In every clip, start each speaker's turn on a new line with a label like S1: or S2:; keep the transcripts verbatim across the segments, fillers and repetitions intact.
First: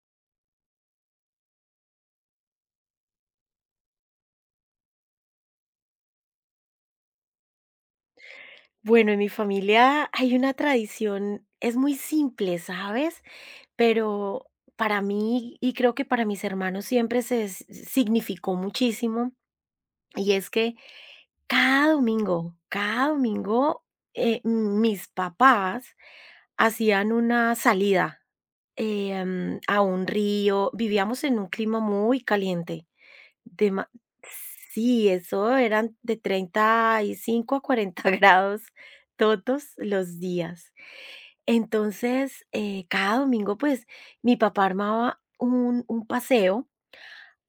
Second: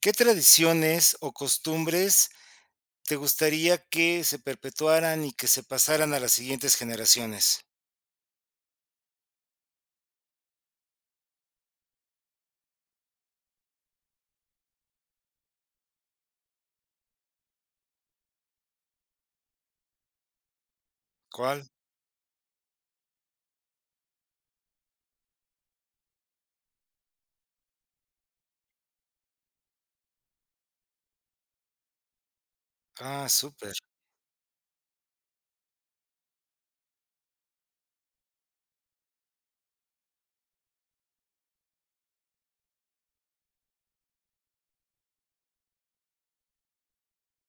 S1: ¿Qué tradiciones o costumbres te gustaría que se perpetuaran y que se pasaran a las siguientes generaciones?
S2: Bueno, en mi familia hay una tradición, es muy simple, ¿sabes? Pero para mí, y creo que para mis hermanos siempre se s- significó muchísimo, y es que
S1: ¿Cuál?
S2: cada domingo, cada domingo, eh, mis papás hacían una salida, eh, mm, a un río, vivíamos en un clima muy caliente.
S1: Ah, súper.
S2: Dema Sí, eso eran de treinta y cinco a cuarenta grados todos los días. Entonces, eh, cada domingo, pues, mi papá armaba un un paseo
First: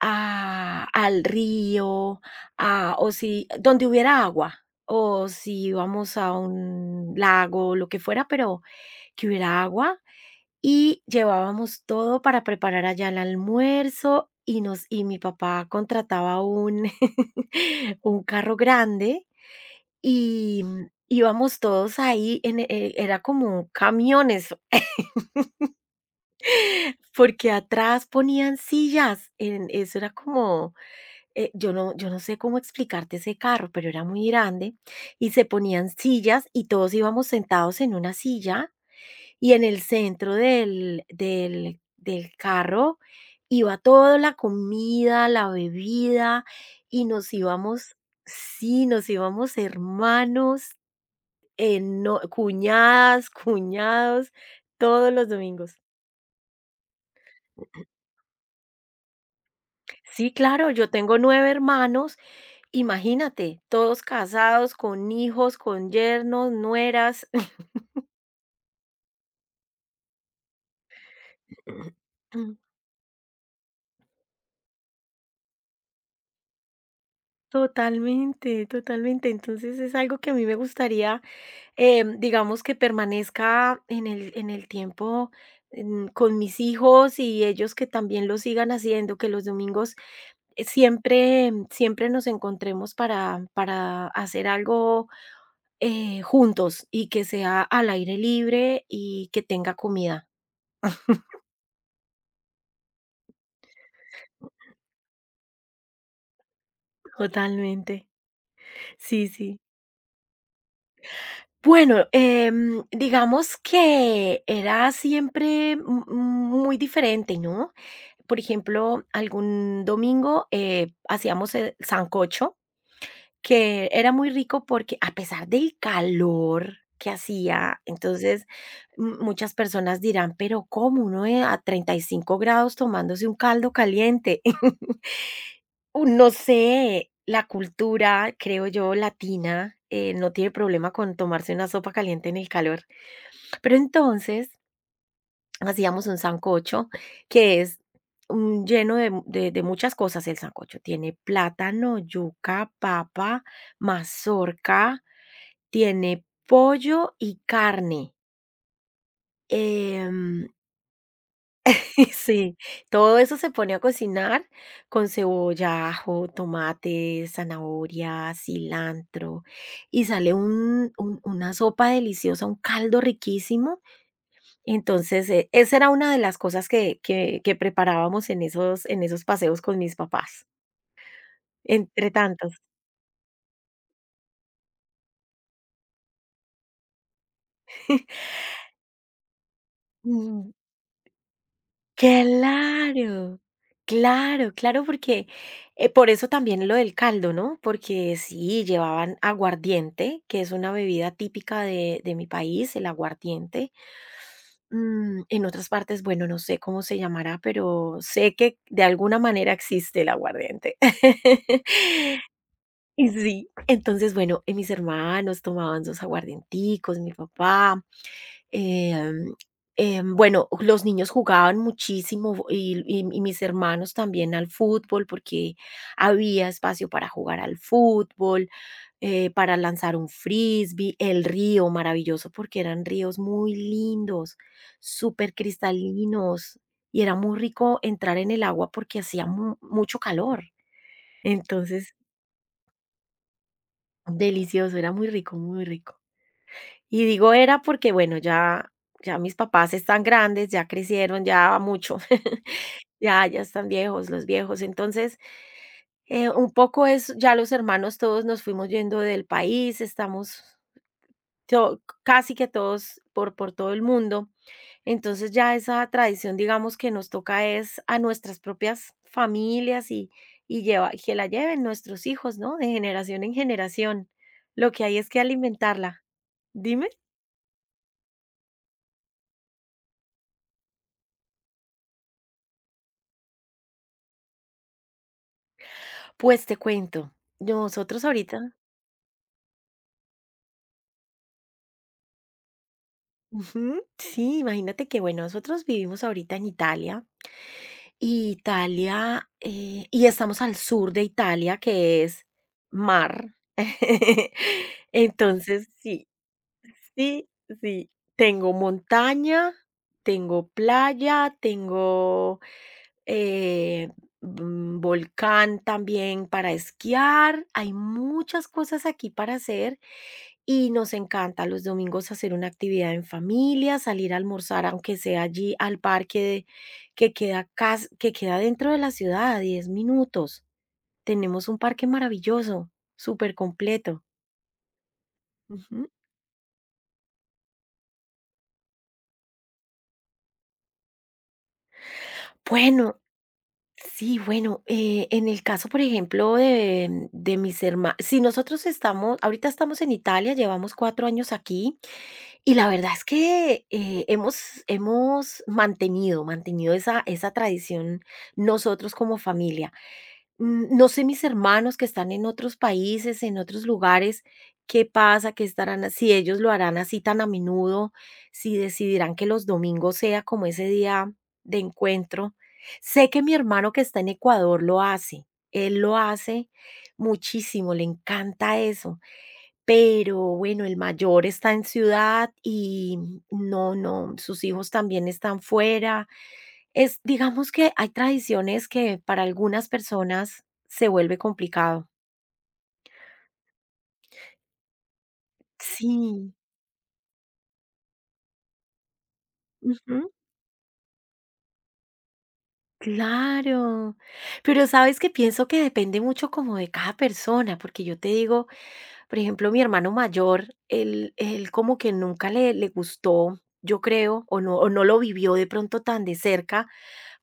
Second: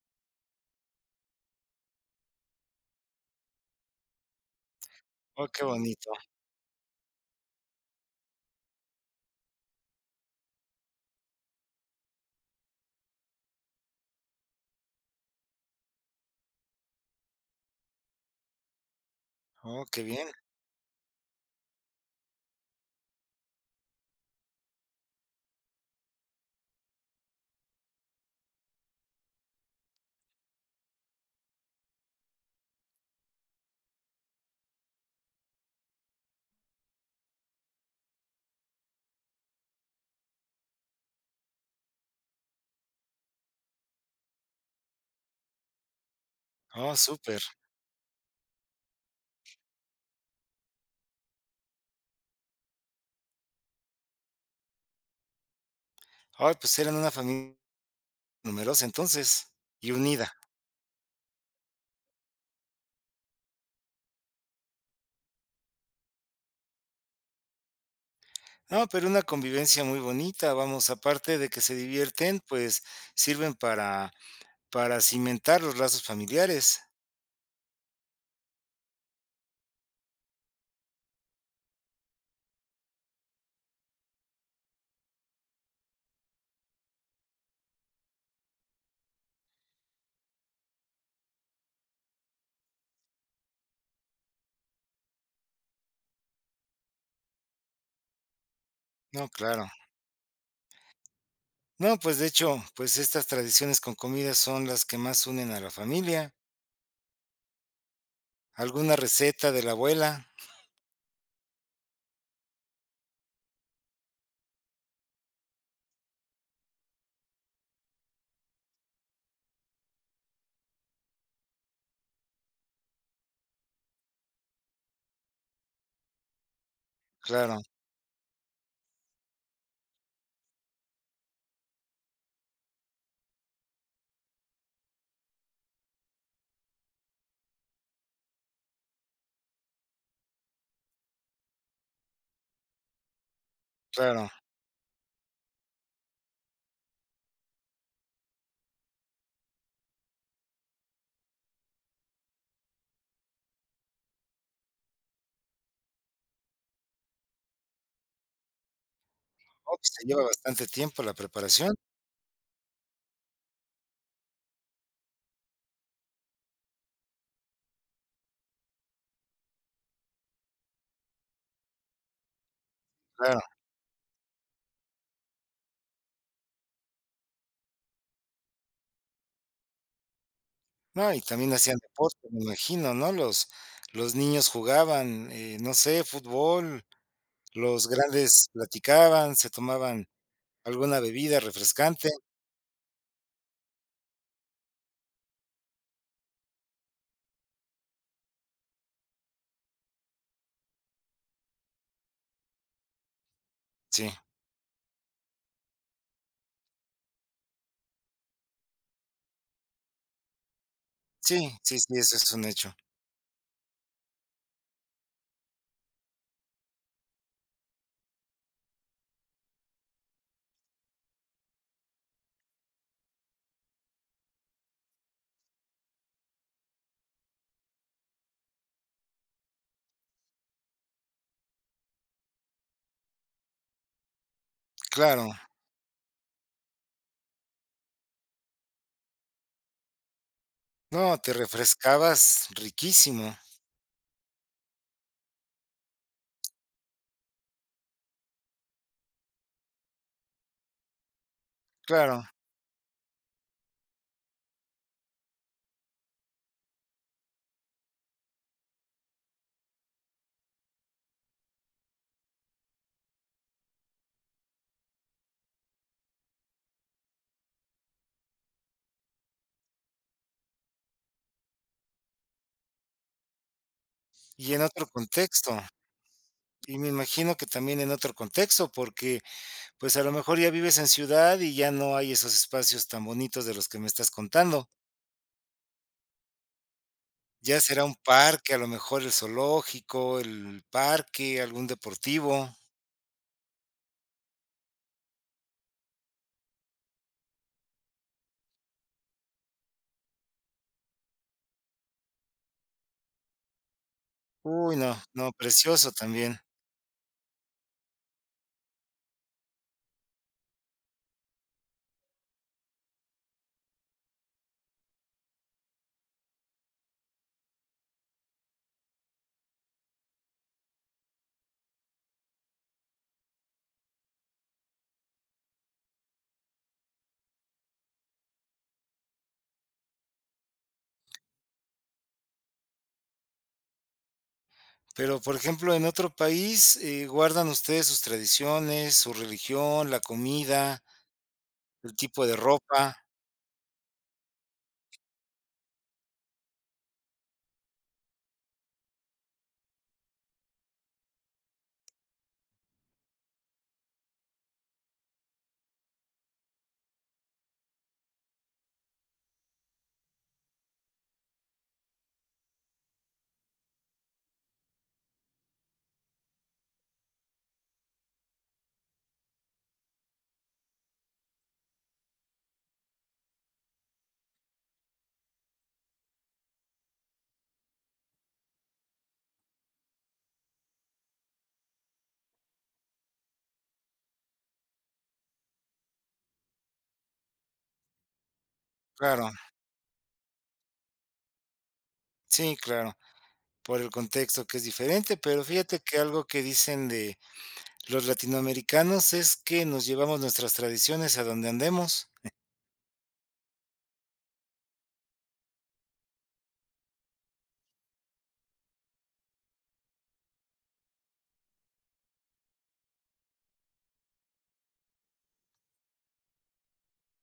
S2: a al río, a o si donde hubiera agua, o
S1: Oh, qué
S2: si
S1: bonito.
S2: íbamos a un lago, lo que fuera, pero que hubiera agua, y llevábamos todo para preparar allá el almuerzo y nos y mi papá contrataba un un carro grande
S1: Oh, qué bien.
S2: y mm, íbamos todos ahí en, eh, era como camiones porque atrás ponían sillas. En, eso era como, eh, yo, no, yo no sé cómo explicarte ese carro, pero era muy grande, y se ponían sillas y todos íbamos sentados en una silla. Y en el centro del del del carro iba toda la comida, la bebida,
S1: Oh,
S2: y nos
S1: súper.
S2: íbamos. Sí, nos íbamos hermanos, eh, no cuñadas, cuñados, todos los domingos.
S1: Ay, pues eran una familia numerosa entonces y unida.
S2: Sí, claro, yo tengo nueve hermanos, imagínate, todos casados, con hijos, con yernos, nueras.
S1: No, pero una convivencia muy bonita, vamos, aparte de que se divierten, pues sirven para, para cimentar los lazos familiares.
S2: Totalmente, totalmente. Entonces, es algo que a mí me gustaría. Em, digamos que permanezca en el en el tiempo, mm, con mis hijos y ellos que también lo sigan haciendo, que los domingos, eh, siempre em, siempre nos encontremos para para hacer algo, eh, juntos y que sea al aire libre
S1: No,
S2: y que
S1: claro.
S2: tenga comida.
S1: No, pues de hecho, pues estas tradiciones con comida son las que más unen a la familia.
S2: Totalmente.
S1: ¿Alguna
S2: Sí,
S1: receta
S2: sí.
S1: de la abuela?
S2: Bueno, em, digamos que era siempre m muy diferente, ¿no? Por ejemplo, algún domingo, eh, hacíamos el sancocho, que era muy rico porque a pesar del calor que
S1: Claro,
S2: hacía. Entonces, m- muchas personas dirán, pero ¿cómo uno, eh, a treinta y cinco grados tomándose un caldo caliente? Un- no sé, la cultura, creo yo, latina, eh, no tiene problema con tomarse una sopa caliente en el calor. Pero
S1: claro.
S2: entonces, hacíamos un sancocho que es, mm, lleno de, mu- de- de muchas cosas el sancocho. Tiene plátano, yuca, papa, mazorca, tiene pollo y carne.
S1: Oh, pues, te lleva
S2: Em,
S1: bastante tiempo la preparación,
S2: sí, todo eso se pone a cocinar con cebolla, ajo, tomate, zanahoria, cilantro y sale un- un- una sopa deliciosa, un caldo
S1: claro.
S2: riquísimo. Entonces, eh, esa era una de las cosas que que que preparábamos en esos en esos paseos con mis papás,
S1: No, y también hacían
S2: entre
S1: deporte, me
S2: tantos.
S1: imagino, ¿no? Los los niños jugaban, eh, no sé, fútbol, los grandes platicaban, se tomaban
S2: Mm,
S1: alguna bebida refrescante.
S2: claro, claro, claro, porque, eh, por eso también lo del caldo, ¿no? Porque sí, llevaban aguardiente, que es una bebida típica de de mi país, el aguardiente.
S1: Sí,
S2: Mm, en otras partes, bueno, no sé cómo se llamará, pero sé que de alguna manera existe el aguardiente.
S1: sí, sí, sí, eso es un hecho.
S2: Y sí, entonces, bueno, eh, mis hermanos tomaban sus aguardienticos, mi papá, em, em, bueno, los niños jugaban muchísimo y, y- y mis hermanos también al fútbol porque había espacio para jugar al fútbol, eh, para lanzar un frisbee, el río maravilloso porque eran ríos muy lindos,
S1: Claro.
S2: súper cristalinos, y era muy rico entrar en el agua porque hacía mu- mucho calor.
S1: No, te
S2: Entonces,
S1: refrescabas riquísimo,
S2: delicioso, era muy rico, muy rico. Y digo era porque, bueno, ya ya mis papás están grandes, ya crecieron, ya mucho,
S1: claro.
S2: ya ya están viejos, los viejos. Entonces, eh, un poco es ya los hermanos todos nos fuimos yendo del país, estamos to casi que todos por por todo el mundo. Entonces ya esa tradición, digamos, que nos toca es a nuestras propias familias y, y lleva, que la lleven nuestros hijos, ¿no? De generación en generación.
S1: Y en
S2: Lo que
S1: otro
S2: hay es que
S1: contexto,
S2: alimentarla.
S1: y me
S2: Dime.
S1: imagino que también en otro contexto, porque pues, a lo mejor ya vives en ciudad y ya no hay esos espacios tan bonitos de los que me estás contando.
S2: Pues te cuento,
S1: Ya será un
S2: nosotros
S1: parque,
S2: ahorita,
S1: a lo mejor el zoológico, el parque, algún deportivo.
S2: ujú, sí, imagínate que, bueno, nosotros vivimos ahorita en Italia y Italia, eh, y estamos al sur de Italia, que es mar.
S1: Uy, no, no,
S2: Entonces,
S1: precioso
S2: sí.
S1: también.
S2: Sí, sí. Tengo montaña, tengo playa, tengo, eh, mm, volcán también para esquiar. Hay muchas cosas aquí para hacer y nos encanta los domingos hacer una actividad en familia, salir a almorzar, aunque sea allí al parque de- que queda cas- que queda dentro de la ciudad a diez minutos. Tenemos un parque maravilloso, súper completo.
S1: Pero, por ejemplo, en
S2: Ujú.
S1: otro país, eh, ¿guardan ustedes sus tradiciones, su religión, la comida, el tipo de ropa?
S2: Bueno. Sí, bueno, eh, en el caso, por ejemplo, de, de mis hermanos, si nosotros estamos, ahorita estamos en Italia, llevamos cuatro años aquí y la verdad es que eh, hemos, hemos mantenido, mantenido esa, esa tradición nosotros como familia. Mm, no sé mis hermanos que están en otros países, en otros lugares, qué pasa, qué estarán ha si ellos lo harán así tan a menudo, si decidirán que los domingos sea como ese día de encuentro. Sé que mi hermano que está en Ecuador lo hace, él lo hace muchísimo, le encanta eso, pero bueno, el mayor está en ciudad y no, no, sus hijos también están fuera. Es, digamos, que hay tradiciones que para
S1: Claro,
S2: algunas personas se vuelve complicado.
S1: sí, claro, por el contexto que es diferente, pero fíjate que algo
S2: Sí,
S1: que dicen de los latinoamericanos es que nos
S2: ujú,
S1: llevamos nuestras tradiciones a donde andemos.
S2: claro. Pero, ¿sabes? Que Pienso que depende mucho como de cada persona, porque yo te digo, por ejemplo, mi hermano mayor, él él como que nunca le le gustó, yo creo, o no o no lo vivió de pronto tan de cerca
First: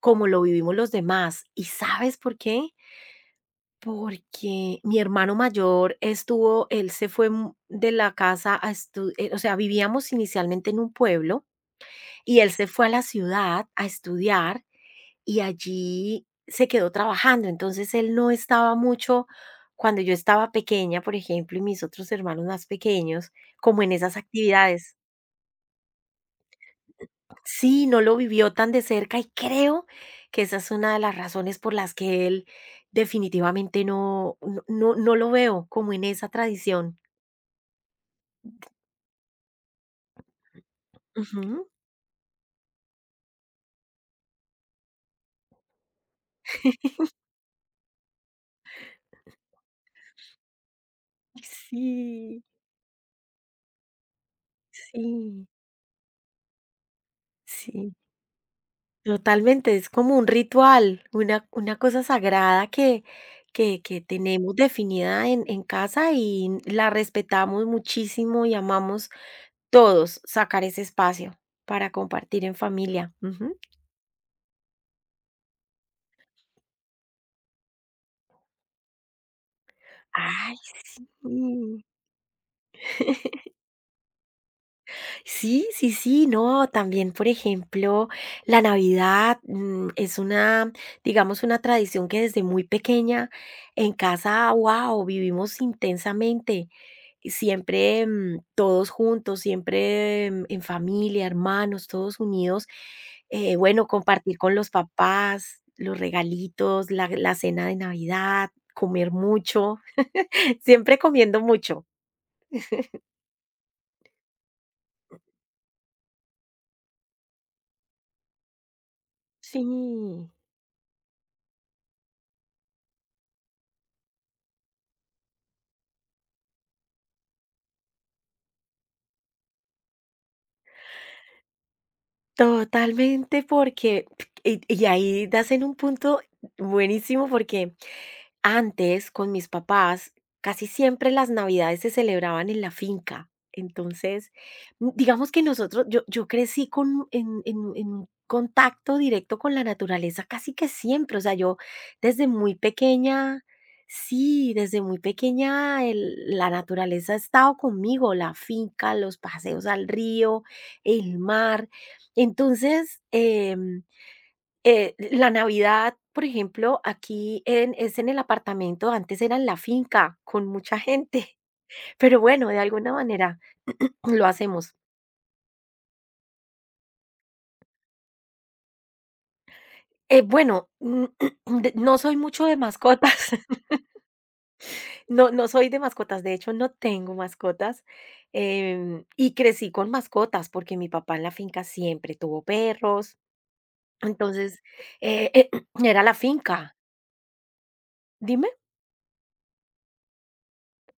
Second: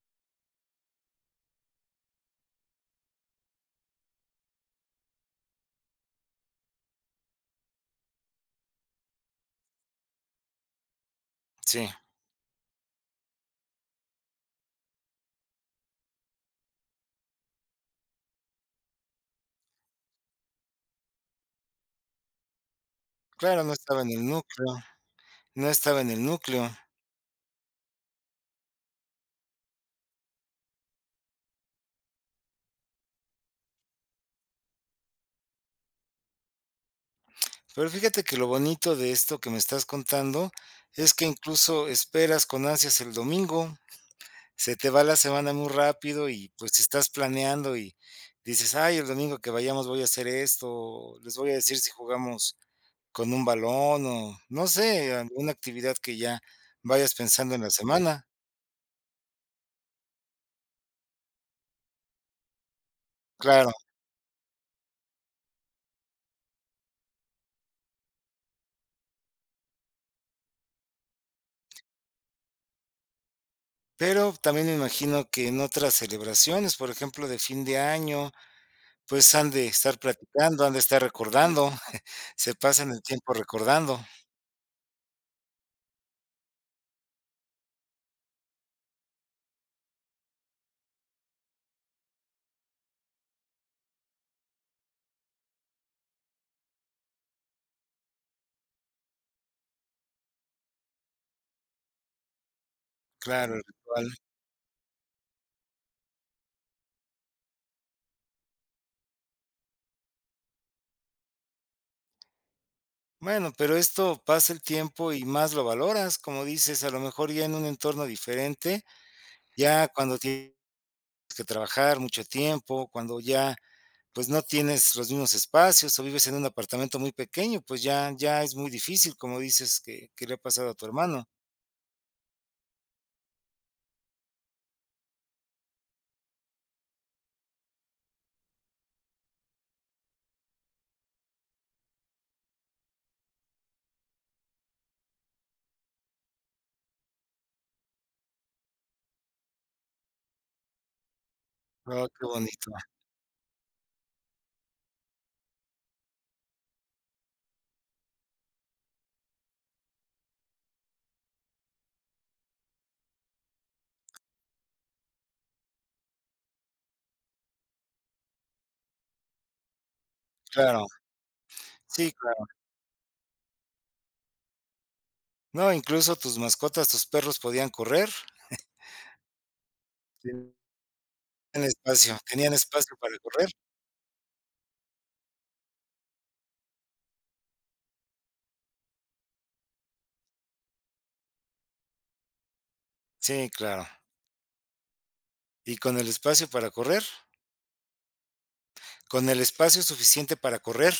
S2: como lo vivimos los demás, ¿y sabes por qué? Porque mi hermano mayor estuvo él se fue, mm, de la casa a estu eh, o sea, vivíamos inicialmente en un pueblo,
S1: Sí,
S2: y él se fue a la ciudad a estudiar, y allí se quedó trabajando. Entonces, él no estaba mucho cuando yo estaba pequeña, por ejemplo, y mis otros hermanos más pequeños,
S1: claro, no
S2: como en
S1: estaba en
S2: esas
S1: el núcleo,
S2: actividades.
S1: no estaba en el núcleo.
S2: Sí, no lo vivió tan de cerca y creo que esa es una de las razones por las que él definitivamente no no no no lo veo como en esa tradición.
S1: Pero fíjate que lo bonito de esto que me estás contando es que
S2: Ujú.
S1: incluso esperas con ansias el domingo, se te va la semana muy rápido y, pues, si estás planeando y dices: "Ay, el domingo que vayamos voy a hacer esto, les voy a decir si
S2: Sí,
S1: jugamos con un balón", o no sé,
S2: sí,
S1: alguna actividad que ya vayas pensando en la
S2: sí,
S1: semana.
S2: totalmente, es como un ritual, una una cosa sagrada que
S1: Claro,
S2: que que tenemos definida en en casa y la respetamos muchísimo y amamos todos sacar ese espacio para compartir en familia. Ujú.
S1: pero también me imagino que en otras celebraciones, por ejemplo, de fin de año pues han de estar
S2: Ay,
S1: platicando, han de estar recordando,
S2: sí.
S1: se pasan el tiempo recordando,
S2: Sí, sí, sí, no, también, por ejemplo, la Navidad, mm, es una, digamos, una tradición que desde muy pequeña en casa, wow, vivimos intensamente. Y siempre, mm, todos juntos, siempre, mm, en familia, hermanos, todos unidos.
S1: claro,
S2: Eh,
S1: el
S2: bueno,
S1: ritual.
S2: compartir con los papás, los regalitos, la la cena de Navidad, comer mucho, siempre comiendo mucho.
S1: Bueno, pero esto pasa el tiempo y más lo valoras, como dices, a lo mejor ya en un entorno diferente, ya cuando
S2: Sí.
S1: tienes que trabajar mucho tiempo, cuando ya, pues, no tienes los mismos espacios o vives en un apartamento muy pequeño, pues, ya ya es muy difícil, como dices que que le ha pasado a tu hermano.
S2: Totalmente, porque y y ahí das en un punto buenísimo, porque antes, con mis papás, casi siempre las navidades se celebraban en la finca. Entonces, mm, digamos que nosotros, yo, yo crecí con, en, en- en un contacto directo con la naturaleza casi que siempre. O sea, yo
S1: Oh, qué
S2: desde muy
S1: bonito.
S2: pequeña, sí, desde muy pequeña el- la naturaleza ha estado conmigo, la finca, los paseos al río, el mar. Entonces, em, eh, la Navidad, por ejemplo, aquí en es en el apartamento, antes era en la finca, con mucha
S1: Claro,
S2: gente,
S1: sí,
S2: pero
S1: claro.
S2: bueno, de alguna manera lo hacemos.
S1: No, incluso tus mascotas, tus perros podían correr.
S2: Eh,
S1: Sí.
S2: bueno, mm,
S1: Tenían
S2: de no
S1: espacio,
S2: soy mucho
S1: tenían
S2: de
S1: espacio para
S2: mascotas,
S1: correr.
S2: no no soy de mascotas, de hecho, no tengo mascotas, em, y crecí con mascotas, porque mi papá en la finca siempre tuvo perros,
S1: Sí, claro.
S2: entonces, eh,
S1: Y con
S2: era
S1: el
S2: la
S1: espacio para
S2: finca.
S1: correr,
S2: Dime.
S1: con el espacio suficiente para correr.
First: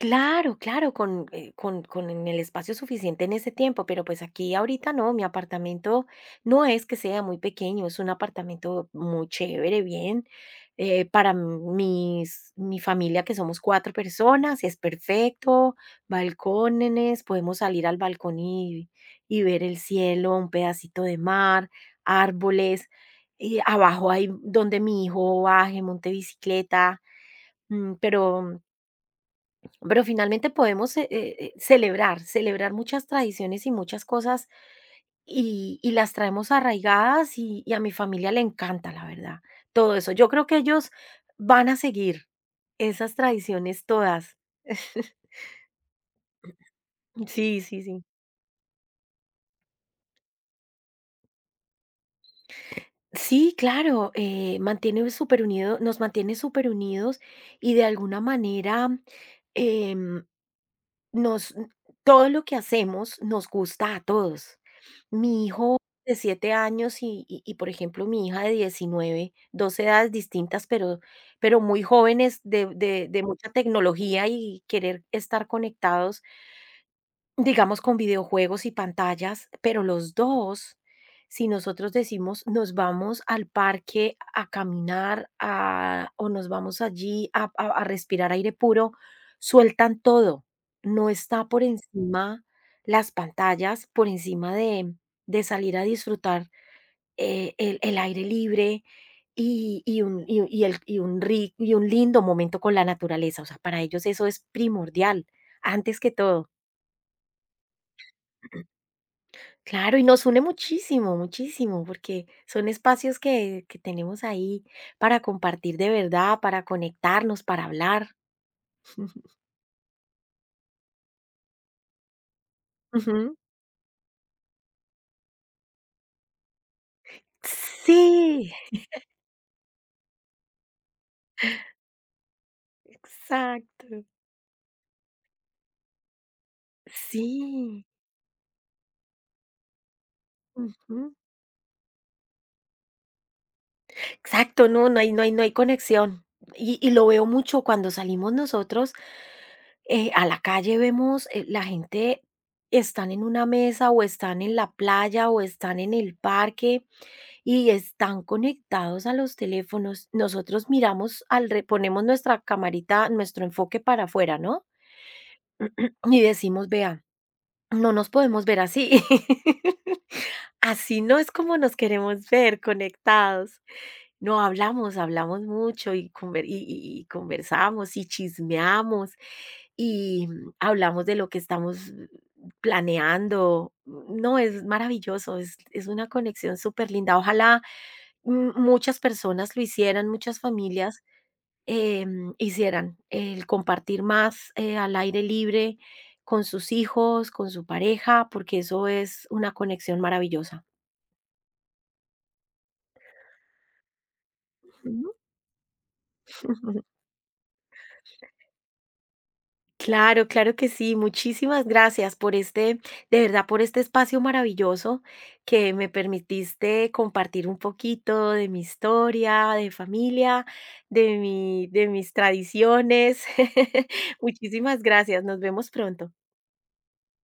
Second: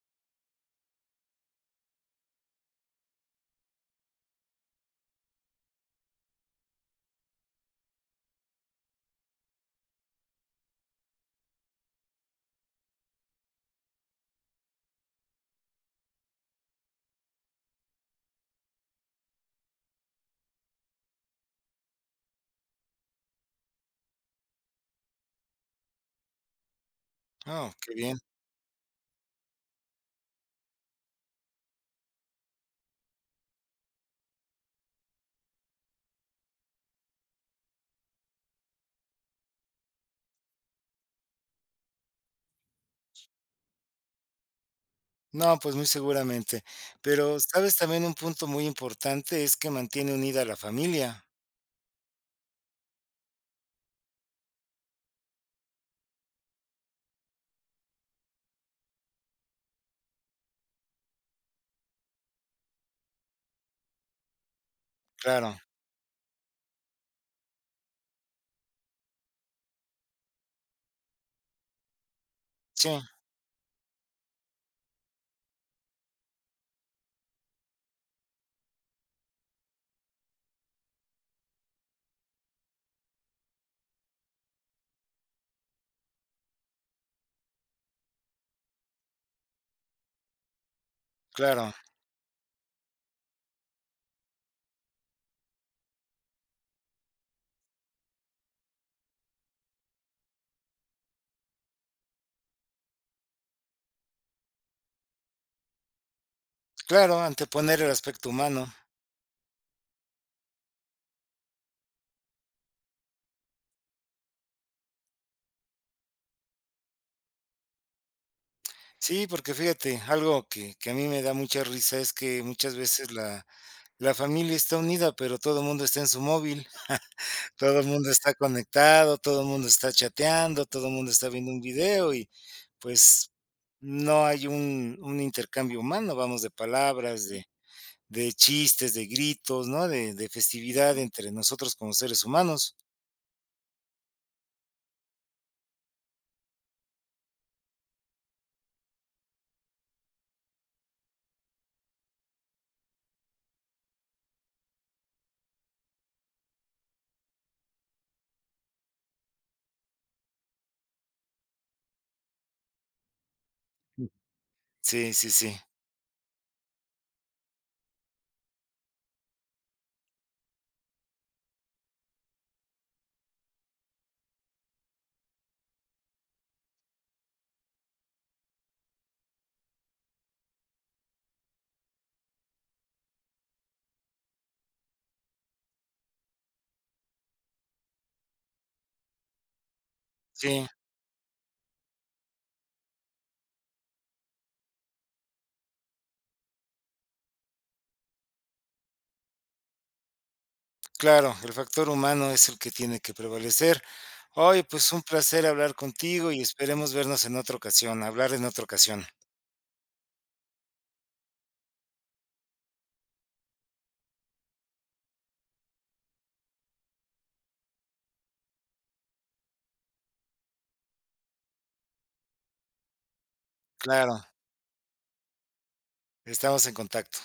S2: Claro, claro, con, eh, con, con en el espacio suficiente en ese tiempo, pero pues aquí ahorita no, mi apartamento no es que sea muy pequeño, es un apartamento muy chévere, bien. eh, para mis, mi familia, que somos cuatro personas, es perfecto, balcónenes, podemos salir al balcón y, y ver el cielo, un pedacito de mar, árboles, y abajo hay donde mi hijo baje, monte bicicleta,
S1: Oh, qué
S2: mm,
S1: bien.
S2: pero pero finalmente podemos, eh, eh, eh, celebrar, celebrar muchas tradiciones y muchas cosas y, y las traemos arraigadas y, y a mi familia le encanta, la verdad, todo eso. Yo creo que ellos van a seguir esas tradiciones todas.
S1: No, pues muy seguramente. Pero,
S2: Sí,
S1: ¿sabes
S2: sí,
S1: también
S2: sí.
S1: un punto muy importante? Es que mantiene unida a la familia.
S2: Sí, claro, eh, mantiene súper unido, nos mantiene súper unidos y de alguna manera, em, Nos todo lo que hacemos nos gusta a todos. Mi
S1: Claro,
S2: hijo de siete años y y y, por ejemplo, mi hija de diecinueve, dos edades distintas, pero pero muy jóvenes de
S1: sí,
S2: de de mucha tecnología y querer estar conectados, digamos, con videojuegos y pantallas, pero los dos, si nosotros decimos nos vamos al parque a caminar, a o nos vamos allí a a a respirar aire puro, sueltan todo. No está por
S1: claro,
S2: encima las pantallas, por encima de de salir a disfrutar, eh, el el aire libre y y un y y el y un ri y un lindo momento con la naturaleza. O sea, para ellos eso es primordial, antes que todo.
S1: claro, anteponer el aspecto humano.
S2: Claro, y nos une muchísimo, muchísimo, porque son espacios que, que tenemos ahí para compartir de verdad, para conectarnos, para hablar.
S1: Sí, porque fíjate, algo que que a mí me da mucha risa es que muchas veces
S2: Ujú.
S1: la la familia está unida, pero todo el mundo está en su móvil. Todo el mundo está
S2: Sí,
S1: conectado, todo el mundo está chateando, todo el mundo está viendo un video y, pues,
S2: exacto.
S1: no hay un un intercambio humano, vamos, de palabras, de
S2: Sí.
S1: de chistes, de gritos, ¿no? De de festividad
S2: Ujú.
S1: entre nosotros como seres humanos.
S2: Exacto, no, no hay, no hay, no hay conexión. Y, y lo veo mucho cuando salimos nosotros, eh, a la calle, vemos, eh, la gente están en una mesa o están en la playa o están en el parque y están conectados a los teléfonos. Nosotros miramos al re ponemos nuestra camarita, nuestro enfoque para afuera, ¿no?
S1: Sí, sí, sí.
S2: Y decimos: "Vea, no nos podemos ver así". Así no es como nos queremos ver, conectados. No, hablamos, hablamos mucho y conver y y y conversamos y chismeamos, y mm, hablamos de lo que estamos, mm, planeando. No, es maravilloso, es es una conexión súper linda. Ojalá, Mm, muchas personas lo hicieran, muchas
S1: Sí,
S2: familias, em, hicieran el compartir más, eh, al aire libre con sus hijos, con su pareja, porque eso es una conexión maravillosa.
S1: claro, el factor humano es el que tiene que prevalecer. Oye, pues, un
S2: Ujú.
S1: placer hablar contigo y esperemos vernos en otra ocasión, hablar en otra ocasión.
S2: Claro, claro que sí. Muchísimas gracias por este, de verdad, por este espacio maravilloso que me permitiste compartir un poquito de mi historia, de familia, de mi, de mis tradiciones.
S1: Claro,
S2: Muchísimas gracias. Nos vemos pronto.
S1: estamos en contacto.